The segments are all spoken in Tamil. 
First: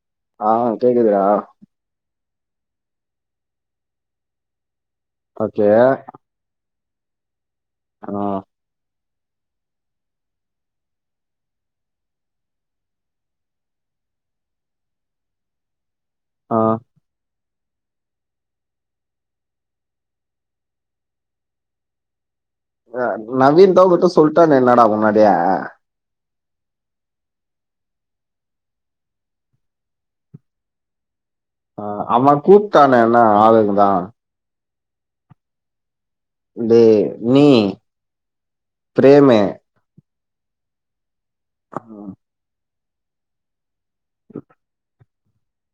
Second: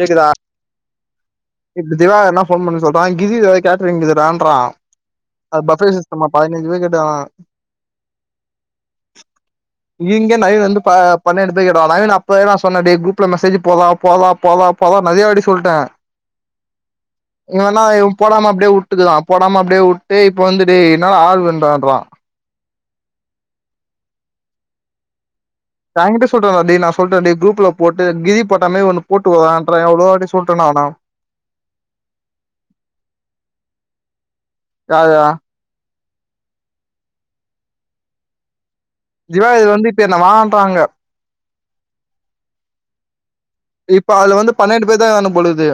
கேக்குதா ஆ கேக்குதுறா இப்ப திவாகர் இன்னா ஃபோன் பண்ணி சொல்றா கிண்டில எதோ கேட்ரிங் கிதுடான்றா ஓகே அத் பஃபே சிஸ்டமா பதினெஞ்சு பேரு கேட்டுக்றாங்ளா அ இங்க நவீன் வந்து ப பன்னெண்டு பேர் கேட்டா நவீன் அப்பவே நா சொன்ன டேய் குரூப்புல மெசேஜு போட்றா போட்றா போட்றா ப்பா அதா நறிய வாட்டி சொல்ட்டே ஆ இவனா இவ் போடாம அப்டியே உட்டுக்குதா போடாம அப்டியே உட் டு இப்ப வந்து டேய் இன்னாடா ஆள் வேணுடான்றா ஆ நவீனதா உங்கிட்ட சொல்ட்டானே இன்னடா முன்னாடியே எங்கிட்ட சொல்றானா டேய் நா சொல்றே டேய் குரூப்புல போட்டு கிரி போட்டா மாரி ஒன்னு போட்டுவுட்றான்ற எவ்ளோ வாட்டி சொல்றே நா நா அ அவே கூப்டானே இன்னா ஆளுங்கதா யாரு டேய் நீ பிரேமு திவாகர் வந்து இப்ப என்ன வான்றா அங்க ஆ இப்ப அதுல வந்து பண்ணென்டுபேர் தா வேணும்போலக்கிது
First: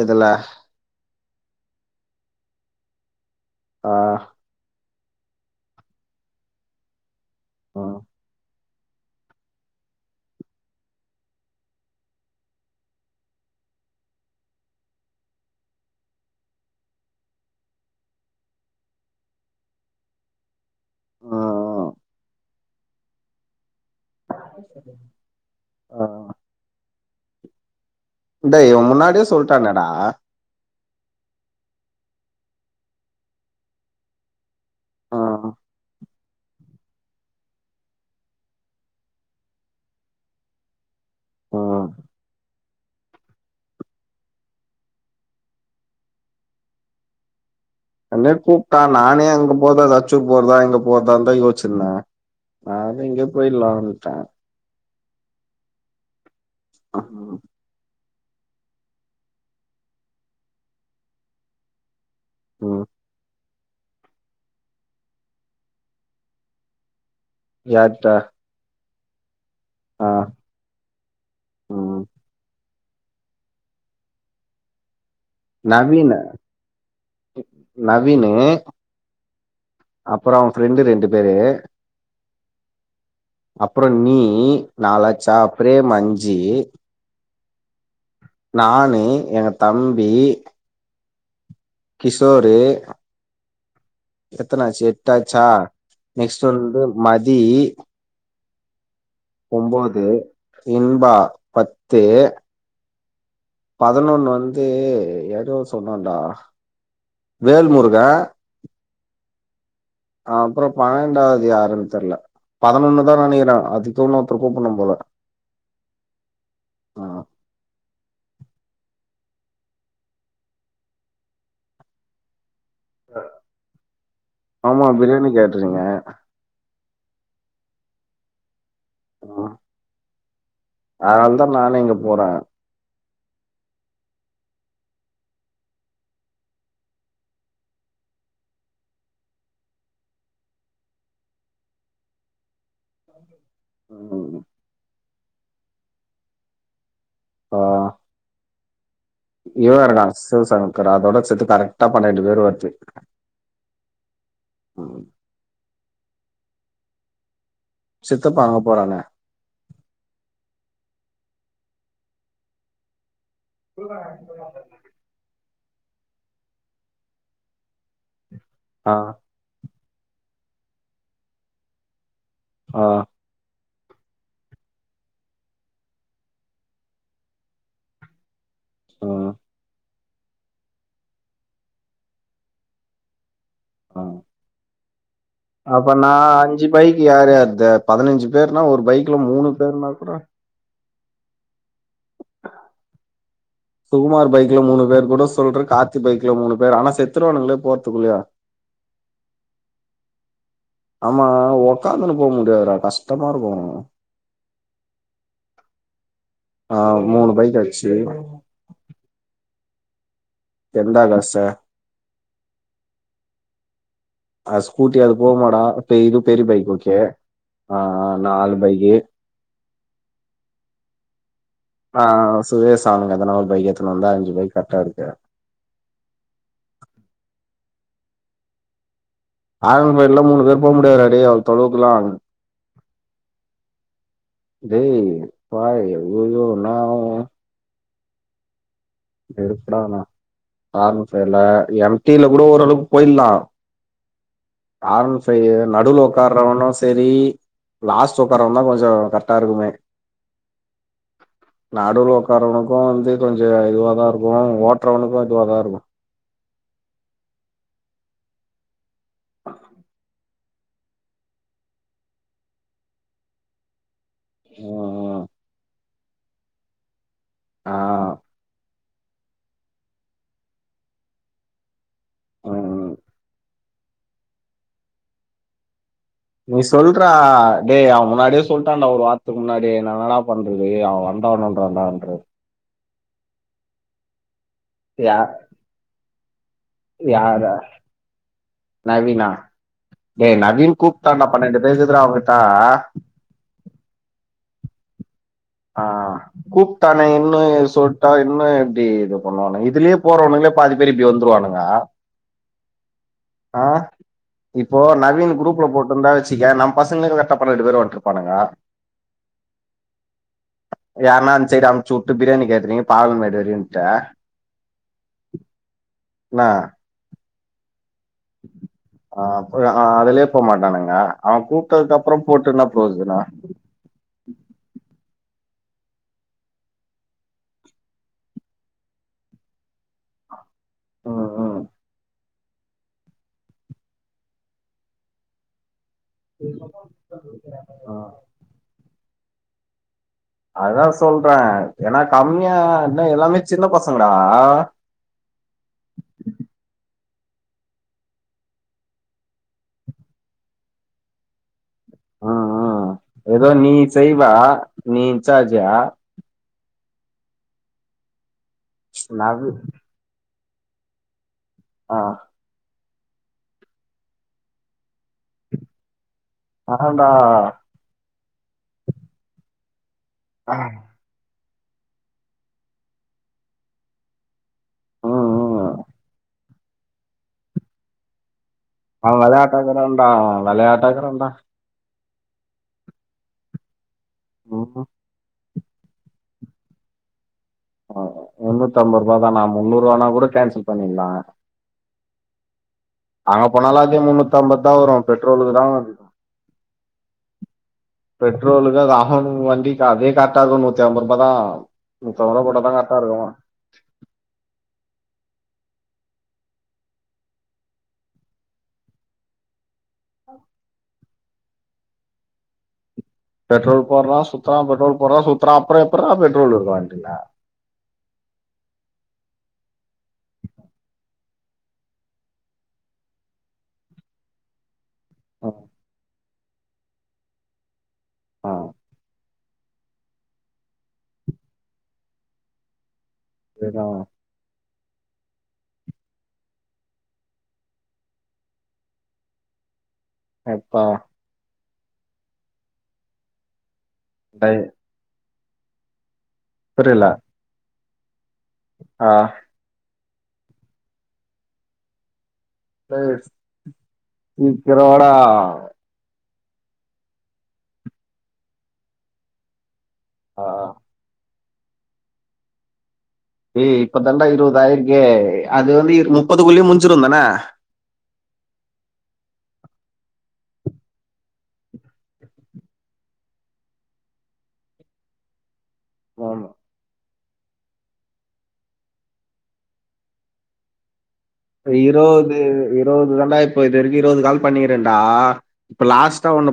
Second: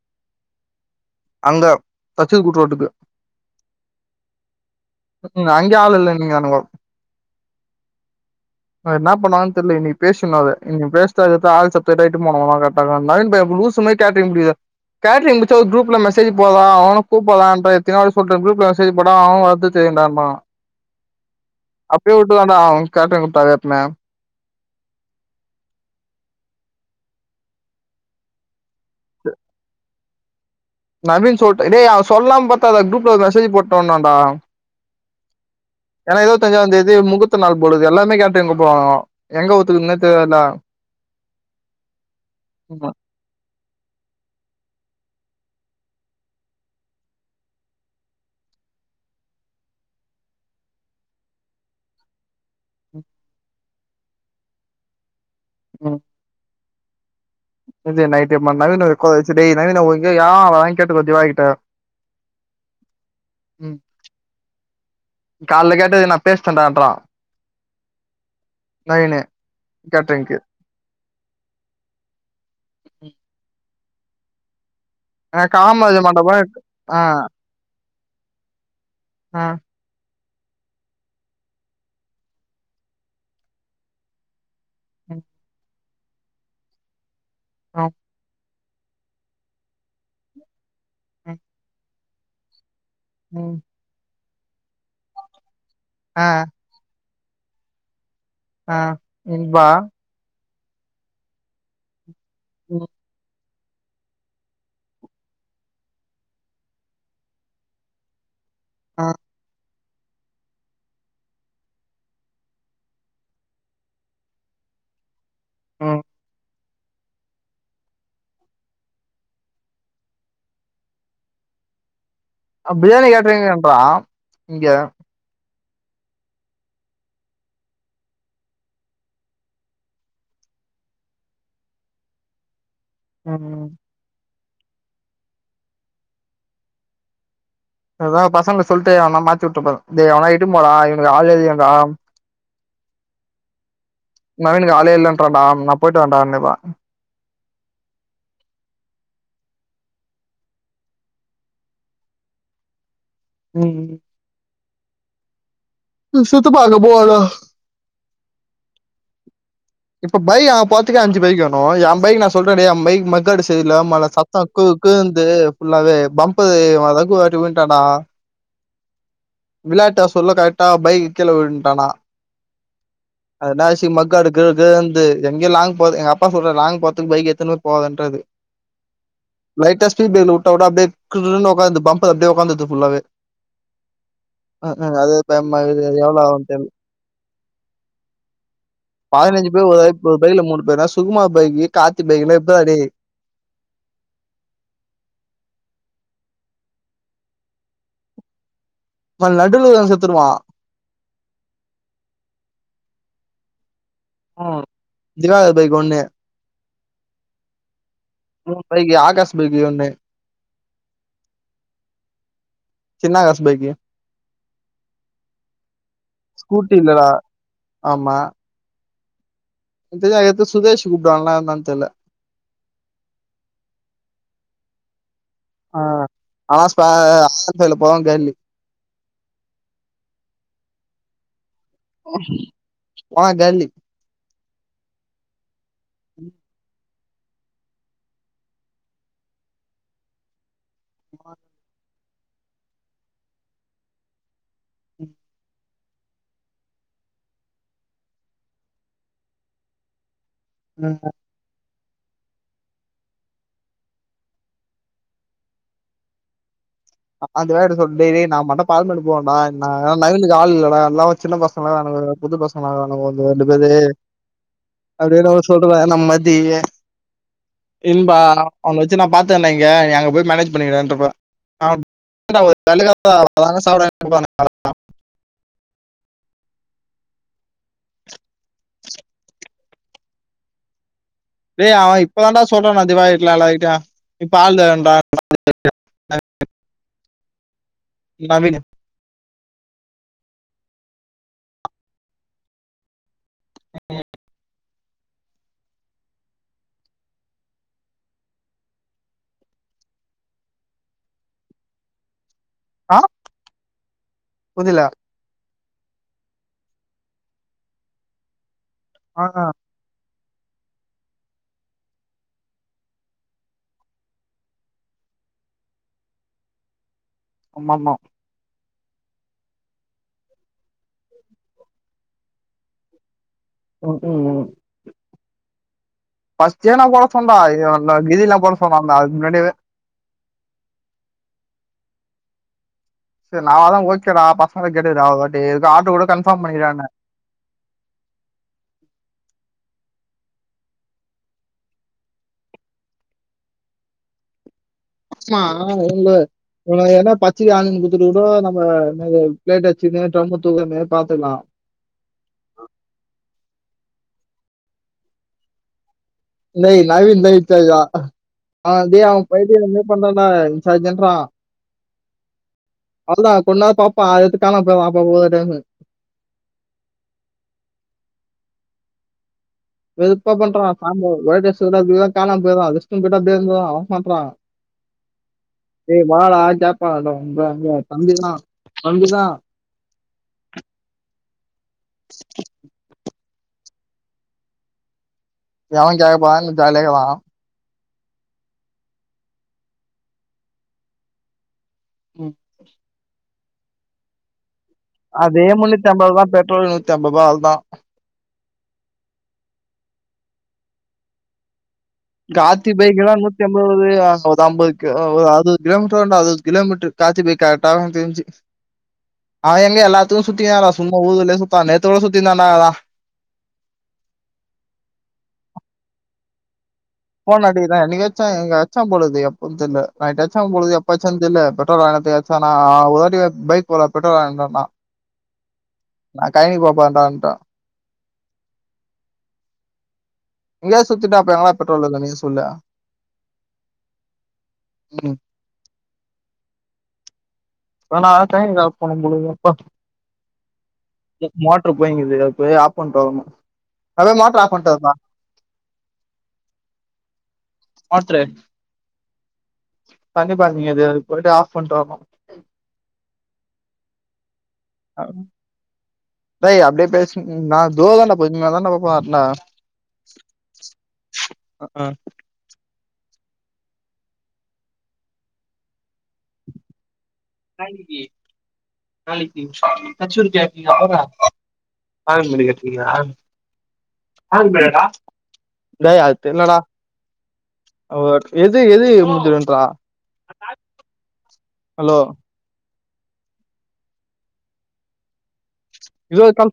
எதுல அங்க தச்சது கூட்ரோட்டுக்கு ஆ ம்க்ம் அங்கியே ஆள் இல்லன்னுகிறானுங்கோ ஆ அது இன்னா பண்ணுவாங்கன் தெர்ல இன்னிக் பேசணு அத இன்னிக் பேஸ்ட்டு அதுக்கத்து ஆள் சே கேட்தா இட்டுன் போனோ [unintelligible] கர்ட்டா இருக்கு நவின் பைய லூசு மாரி கேட்ரிங் புடிக்கிது கேட்ரிங் புச்சா ஒரு குரூப்புல மெசேஜு போட்றா அவன கூப்பல்லான்ற எத்தினியோவாட்டி சொல்ட்டே குரூப்ல மெசேஜி போட்றா அவவே வர்து தெரியுன்டான்னா அவே ம் அப்பியே வுட்டுதாண்டா அவங் கேட்ரிங் கூப்டாவே எப்பிமே ஆ டேய் இவன் முன்னாடியே சொல்டானேடா நவின் சொல்ட்டா டேய் அவ சொல்லாம் பாத்தா அத குரூப்ல ஒரு மெசேஜு போட்டான்னான்டா ஆ ஏனா இருவத்தஞ்சாந்தேதி முகூர்த்த நாள் போலது எல்லாமே கேட்ரிங் கூப்டுவானுங்கோ எங்க ஒத்துக்குத்ன்னே தேவெல்ல ஆ ஆ உமா அப்டியே கூப்ட்டா நானே அங்க போகல அ ரச்சூர் போறதா எங்க போறதான்தா யோச்சுட்ருந்தே ம் நான்தா எங்க போய்ட்லானுட்டே ம் ஆ நேத்து நைட்டு ம நவீன் டேய் நவீனங்க வாங்க ஒ கேட்டு ஜீவா கிட்ட ம் ம் கால்ல கேட்டதுக்கு நா பேசிடன்டான்றா யார்ட நவீனு கேட்ரிங்க்கு ம் [unintelligible] இது நவீனு மாட்டப் போனா ஆ நவீனு ஆ அப்பறோ அவன் ஃப்ரெண்டீடு ரெண்டு பேரு அப்பறோ நீ நாலாச்சா ப்ரேம் அஞ்சு ஆ நானு எங்க தம்பி ம் கிஷோரு ம் எத்தன ஆச்சு எட்டாச்சா நெக்ஸ்ட்டு வந்து மதி ஒம்போது இன்பா பத்து உ பதினொன்னு வந்து எதோ சொன்னடா வேல்முருகே ஆ அப்றோ பன்னெண்டாவது யாருன் தெர்ல பதினொன்னுதா நெனைக்கிறே அதுக்கு இன்னொருத்தர் கூப்புடனு போல அ ஆ. அ பிரியாணி கேட்ருக்கேன்றா இங்க பிரியணி கேட் ட்ரிங்க அதுனால தா நானே இங்க போறே ம் ம் அதா பசங்கள்ட்ட சொல்லிட்டு அவன மாத்தி வுட்றபோறே தே எவனா இட்டு போடா இவனுக்கு ஆளே இல்லயான்டா ம். நவீனுக்கு ஆளே இல்லன்றான்டா நா பொயிட்டு வரண்டா கண்டிப்பா ஆ இவ வேறன்டா சிவசங்கர் அதோட சேத்து கரெக்டா பன்னெண்டு பேரு வருத்து ம் ம் ம் ம் அ சுத்து பாக்க போவாத சித்தப்பா அங்க போறாங்க இப்ப பைக் அங்க போறத்துக்கே அஞ்சு பைக் வேணு எ பைக் நா சொல்றே டே எ பைக் மத் மர்க்காடு செரியில்ல [unintelligible] சத்தோ க்கு க்குன்து ஃபுல்லாவே பம்பு ரகு ஒருவாட்டி விழுன்ட்டாண்டா ஆ விளையாட்டா சொல்ல கரெக்டா பைக்கு கீழ விழுன்ட்டானா ஆஹ் அதுதா அசி மக்காடு ககன்ந்து எங்கயு லாங் போது எங்க அப்பா சொல்ற லாங் போறதுக்கு பைக் எத்துனு போகாதன்றாரு உம் லைட்ட்ஸ்ட்டு திடீன்னு உட்டா கூட அப்டியே கிர்ன்னு உக்காருது பம்பர் அப்டியே உக்காந்துருது ஃபுல்லாவே ஆஹ் ம் ம் அது பயமா அப்ப இருக்குது நா எவ்ளோ ஆகும்னு அஞ்சு தெர்ல பைக் யார்யாருது பதினஞ்சு பேருனா ஒரு பைக் பதினஞ்சு பேர் ஒரு ஒரு பைக்ல மூணு பேருனா சுகுமா பைக் கார்த்தி பைக்ல்லா [unintelligible] சுகுமாரு பைக்ல மூணு பேர் கூட சொல்றரு கார்த்தி பைக்ல மூணு பேர் ஆனா செத்துருவானுங்கள போறதுக்குள்ள இப்ப நடுல இருக்கவே செத்துருவா ஆமா உக்காந்துன்னு போ முடியாதுடா கஷ்டமாருக்கு ஹ திவாகரு பைக்கு ஒன்னு ஆஹ் மூணு பைக் ஆச்சு மூண் நாளைக்கு ஆகாசு பைக்கு ஒண்ணு எந்தா காச சின்னா காசு பைக்கு அ ஸ்கூட்டி அது போகுமாடா இது பெரிய பைக்கு ஸ்கூட்டி ஓகே இல்லடா ஆ நாலு பைக்கு திவ்யா எதோ சுதேஷ்னு கூப்டுவாங்களா என்னனு தெர்ல ஆ சுரேஷ் ஆனந்த் எதனா ஒரு பைக்கு எத்தனு வந்தா அஞ்சு பைக் கரெக்டா இருக்கு ஆ அதா ஸ்பே ஆறு பேர்ல போலா கெளம்பி ஆனந்து பைக்லலா மூணு பேரு போக முடியாது டா டேய் தொடுவோம்ல ஆ கேர்லி டேய் பா அய்யய்யோ [unintelligible] கூட வேணா ஆர் ஒன் ஃபைவ்ல்ல எம்ட்டில கூட ஓரளவுக்கு போயிட்லா ஆர் என் பைவ்ல நடுவுல உக்காரவனு சேரி லாஸ்ட்டு உக்காரவெ தா கொஞ்சோ கரெக்டா இருக்குனு ம் நடுல உக்காரவனுக்கு வந்து கொஞ்சோ இதுவா தா இருக்கு ஓட்டுறவனுக்கு இதுவா தா இருக்கு அந்த வேர்ட சொன்னதே நா தா மொத பால்மேடு போவோ டா என்னா நவனுக்கு ஆள் இல்லடா எல்லா சின்ன பச பசங்களா வராங்க புது பசங்களா வரானுங்க ஒரு ரெண்டு பேரு ம் அப்டியே ம் நா [unintelligible] சொல்றேனா நம்மதியே ஆ இன்பா அதுல வச்சு நா பாத்தே இன்னைக்கே அங்க போய் மேனேஜ் பண்ணிக்கோடான்றுப்பே [inaudible] ம் ம் சாப்ட வாங்கி வந்துருப்பாரு நீ சொல்றா டே அவ முன்னாடியே சொல்ட்டான்டா ஒரு வாரத்துக்கு முன்னாடியே நா என்னடா பண்றது அவே வ டேய் அவ இப்ப தான்டா சொல்றோ திவாகர்ட்ட எல்லார்கிட்டயு இப்ப ஆள் தே யா யார நவீனு நவீனா ஏ நவீனு கூப்ட்டான்டா பன்னெண்டு [unintelligible] அவன்ட்ட உ ஆ கூப்ட்டானுங்கனு சொல்ட்டா என்ன இப்டி இது பண்ணுவானு இதுலயே போறவனுங்ல்லே பாதி பேரு இப்டி வந்துருவானுங்க ஆஹ் ஆ இப்போ நவீன் குரூப்ல போட்டுருந்தா வெச் சிக்கே நம் பசங்களுக்கு இருகட் அப் ரெண்டு போரு வந்துட்ருப்பானுங்க ஆ ஆ யாருன்னா அந்த சைய்டு அமுச்சு உட்டு பிரியாணி கேட்றீங்க பாலு [unintelligible] நா ஆமாமா அ அப்பு அ அதுலயே போமாட்டானுங்க அவ கூப்புட்டதுக்கு அப்புறம் போட்டு என்ன பிரியோஜனோ ம் ம் ம் பஸ்டே நா ஒழச்சவந்தா இது என்ன இது எல்லாம் போட சொன்னான்ல அதுக்கு முன்னாடியாவே ம் ம் சேர் நா தா ஓகேடா பசங்க கேட்டுகடா ஒருவாட்டி எதுக்கு ஆட்டோ கூட கன்பாம் பண்ணிக்கிரியான ஆ அதா சொல்ற ஏனா கம்மியா என்ன எல்லாமே சின்ன பசங்கடா ஆமா உண்டு இவனுங்க என்ன பச்சுக்கு ஆளுங்களுக்கு குடுத்துட்டு கூட நம்ம என்னது பிளேட் வெச்சுமே டம்மு தூக்குற மாரி பாத்துக்கலா ஆ ஆ எதோ நீ செய்வா நீ இன்சார்ஷா இல்லே நவீன் [unintelligible] ஆ டேய் அவ நவி பையித்தியகார மாரி பண்றான்டா இன்ஜார்சுன்றா ஆ அதுதா கொஞ் நேர் பாப்பா எத்துக்கான போய்ரா அப்பா போத டைம்மு அதாண்டா வெருப்பா பண்றா சாம்பார் ஒயிட் ரைஸ் எடுக்குறகுல்ல கான போயிரா ரெஸ்ட்ரூம் போயிட்டு அப்டியே இருந்துர்றா ஏமாத்துறா ம் ம் ஏய் வாழா ஜேப்பா உங்க அங்க தம்பி தா அவ வெளையாட்டா இருக்குறாண்டா வெளையாட்டா இருக்குறாண்டா ம் எவ கேக்க போறானு ஜாலியா இருக்குறா ஆ முண்ணூத்து ஐம்பருவாதானா முன்னூறூவானா கூட கேன்சல் பண்ணிர்லா ம் அங்க போனாலு அதே முன்னூத் த்து அம்பதா வரு அதே பெட்ரோலுக்கு தா முன்னூத்தி வருது. ஐம்பதுதா பெட்ரோல் நூத்தி ஐம்பதுருவா அவ்ளோதா பெட்ரோலுக்கு அது அமோண்டுக்கு வண்டிக்கு அதே கரெக்டா இருக்கு நூத்தி ஐம்பது ரூபா தா நூத்தி ஐம்பது ரூபா போட்டா காத்தி தா கரெக்டா பைக்கி எல்லா இருக்கு நூத்தி அம் நூறு அம்பதுக்கு அ ஒரு அறுவது கிலோமீட்டர் வருன்டா அறுவது கிலோமீட்டரு காத்தி பைக் கரெட்டாவு எனக்கு தெருஞ்சு அவ எங்க எல்லாத்துக்கு சுத்தியால்லா சும்மா ஊர்லே சுத்தா நேத்து கூட சுத்தினுந்தாதா பெட்ரோல் போடுறா சுத்துறா பெட்ரோல் போடுறா சுத்துறா அப்புறோ எப்றா பெட்ரோல் இருக்கு வண்டில ஃபோன் அடிக்குதா என்னிக்காச்சு எங்க அச்சாம் பொழுது எப்போன் தெர்ல நைட்டு அச்சாம் போல இருக்குது எப்ப அச்சான் தெர்ல பெட்ரோல் வாங்குனதுக் ச்சானா [unintelligible] பைக் போல பெட்ரோல் வாங்குனார்னா ஆ நா கைனி போ போறன்டான்டா ஆ, எங்கயாவது சுத்துட்டா அப்ப எங்கனா பெட்ரோல் இருக்கு நீ சொல்லே சேர்தா ம் அது நா [unintelligible] அப்பா அப்பா மோட்டரு போயினுகிது அதுபோயி ஆப் பண்ணிட்டு வறனும் அதா மோட்ரு ஆஃப் டேய், பண்ட்டு வறனும் புரியில மோட்ரு ஆ தண்ணிப்பாஞ்சிகிது அது போயிட்டு ஆஃப் பண்ட்டு வரனும் ப்ளே கிட்ஸ் ம் சீக்கிரவாடா டேய் அப்டே பேசின் நா தோ தாண்ட பொறுமையா தாண்ட போறன்டா ஆஹ ம் கு ஏய் இப்ப தாண்டா இருவது ஆயிருக்கே அது வந்து முப்பதுக்குள்ளே முஞ்சிருந்தான நாளைக்கு நாளைக்கு கச்சூரி கேக்கிங் அப்பவா ஆன் பண்ணி கத்துக்கிறியா ஆன் பண்ணட்டா டேய் அது ஆமா. தெர்லடா ஓ எது எது முடிஞ்சிடுன்றா இரவது இரவது தாண்டா இப்போ இது வரைக்கும் இரவது கால் பண்ணிகிறண்டா இருவது கால்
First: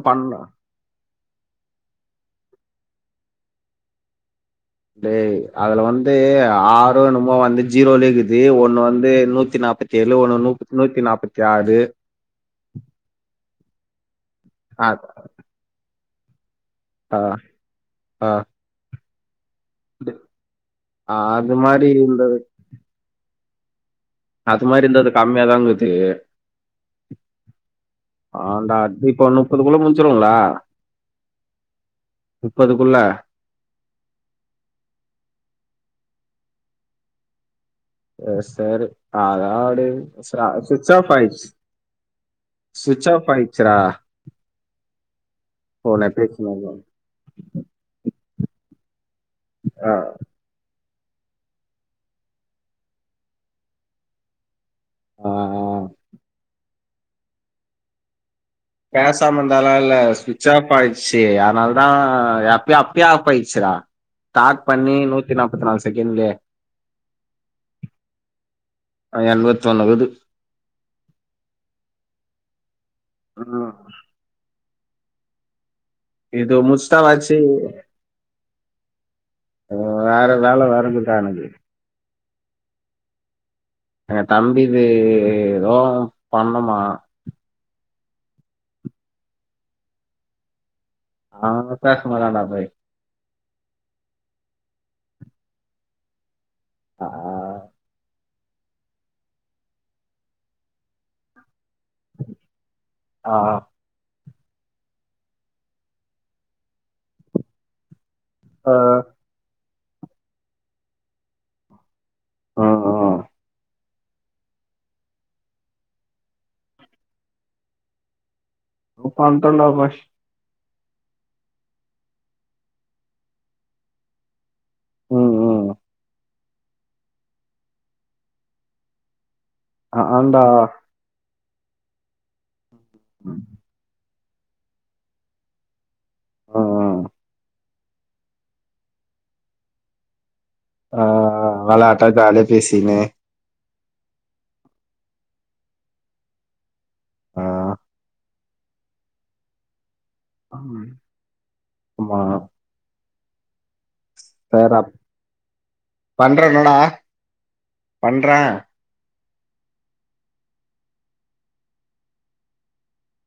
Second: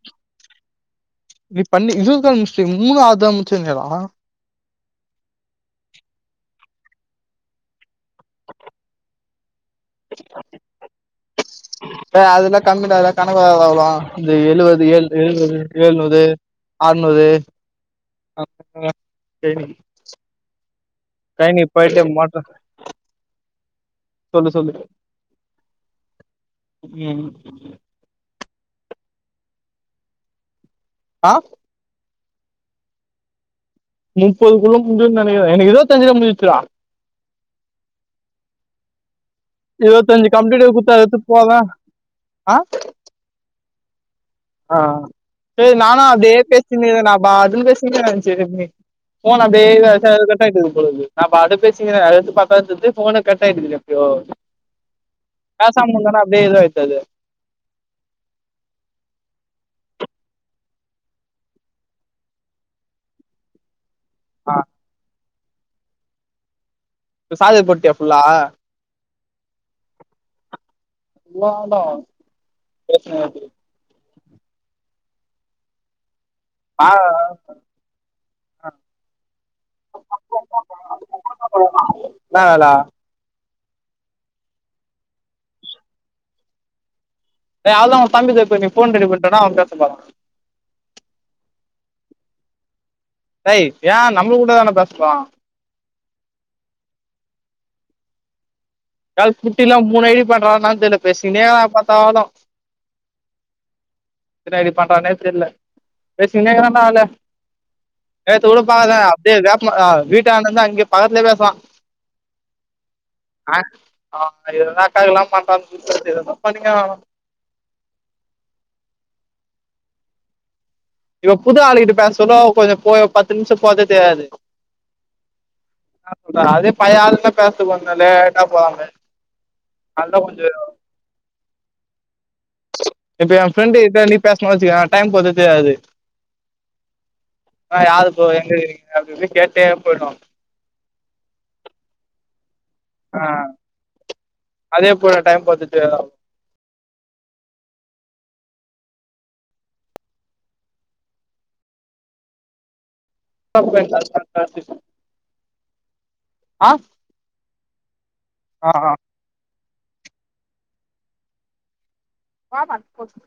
நீ பண்ணி இருவது கால் முஸ்டியா மூனாவதா முடிச்சனேடா டேய் அதுல வந்து ஆறோ என்னமோ வந்து ஜீரோலே இருக்குது ஒண்ணு வந்து நூத்தி நாப்பத் தெர்ல ஒண்ணு ஒண்ணு நூப் நூத்தி நாப்பத்தி ஆறு டே அதுல்லா கம்மிடா அதலா கணக்கு வராதா இந்த எழுவது ஆ, ஏழு எழுவது ஏழுநூரு ஆ, ஆற்நூறு ஆ. அது ட்ரைனிங் மாரி போய்ட்டு இருந்தது மோட்ட அது சொல்லு மாரி இருந்தா அது கம்மியாதாங்கிது ம் ஆண்டா இப்போ நுப்பது போல முடிச்சிருவோ இல்ல ஆ நுப்பதுக்குள்ள முப்பது குள்ள முடிஞ்சிரும் நெனக்கிறேன் எனக்கு இருவத்தஞ்சிலே முடிஞ்சிருச்சிடா செர் செரி ஆதாடு இருபத்தஞ்சு ஸ்ரா கம்ப்யூட்டர் சுவிட்ச் குத்தா ஆப் எடுத்து ஆயிடுச்சி போவேன் ஆ சுவிச் ஆஃப் ஆயிச்சிரா ஆ செரி நானு அப்டே பேசினது பேசிருந்தேன்டா நா பாட்டுனு பேசினுகிற செரி அப்டே ஃபோனு அப்டே ஆ, வச்சனால் கட் கட் ஆயிட்டுகிது போலக்கிது நான் பாட்டுக்கு பேசினுகிரன் எடுத்து பாத்தா தெர்து ஃபோனு கட் ஆயிட்டுகிது எப்பயோ ஆ, பேசாம இருந்தோன அப்டே இதாயிட்டு அது பேசாம இருந்தாலும் இல்ல சுவிட்ச் ஆஃப் ஆயிடுச்சி அதனால தா எப்பயு அப்பயே ஆஃப் ஆயிடுச்சிடா ஆ ஸ்டாட் பண்ணி நூத்தி நாப்பத்தி நாலு செகண்ட்லே இப்ப சார்ஜர் போட்டியா ஃபுல்லா எண்பத்தி ஒண்ணு இது ஃபுல்லா ஆவுண்டா ம் இதோ முஸ்டாலாச்சி எனக்கு வேற வேல வேறகீதுடா எனக்கு என்னா வேல எங்க தம்பிது எதோ பண்ணுமா டேய் அவ்ளோதா ஒன் தம்பி கொஞ்சம் ஃபோன் பண்ணி குடுத்தன அவன் பேச போறான் அவன்லா பேச மாட்டாண்டா எபாய் டேய் ஏன் நம்ம கூடாதான பேச போறா ஆ [unintelligible] மூணு ஐடி பண்றான்னான் தெர்ல பேசின்னே எப்ப பாத்தாளும் ஆ ஆ எத்தன ஐடி பண்றானே தெர்ல பேசிகின்னே இருக்காண்ட ஆளு நேத்து கூட பாக்கே அப்டியே வேப்பமர அ வீட்டாண்ட இருந்து அங்க பக்கத்துலயே பேசுவான் ஆ ஆ அ அவுனுங்க ஏதோ அக்காங்களுக்குலா பண்றங்க போல தெர்து ஏதோதோ பண்ணிங்கிறானுங்கோ எதோ பண்டோடா பாய் இப்ப புது ஆளுகிட்ட பேச சொல்லோ கொஞ்ச போய் பத்து நிமிஷம் போதே தெரியாது ஆ ஆ என்ன அதே பழைய ஆளுங்க பேச போனாலே லேட்டா போவாங்கள் ஆ ஆண்டா இப்ப என் ஃப்ரெண்டு கிட்ட நீ பேசுன வச்சுக்கய டைம் போர்தே தெரியாது அ அ அ யாரு ப்ரோ எங்க இருக்கீங்க அப்டி இப்டி கேட்டே போயிடுவா அ அ விளாட்டா ஜாலியா பேசிக்கினு அ அதே போல டைம் போது தெரியாது அ அம் ஆமா [unintelligible] சேரா பண்றேனடா பண்றேன் ஆ ஆ வாமா [inaudible]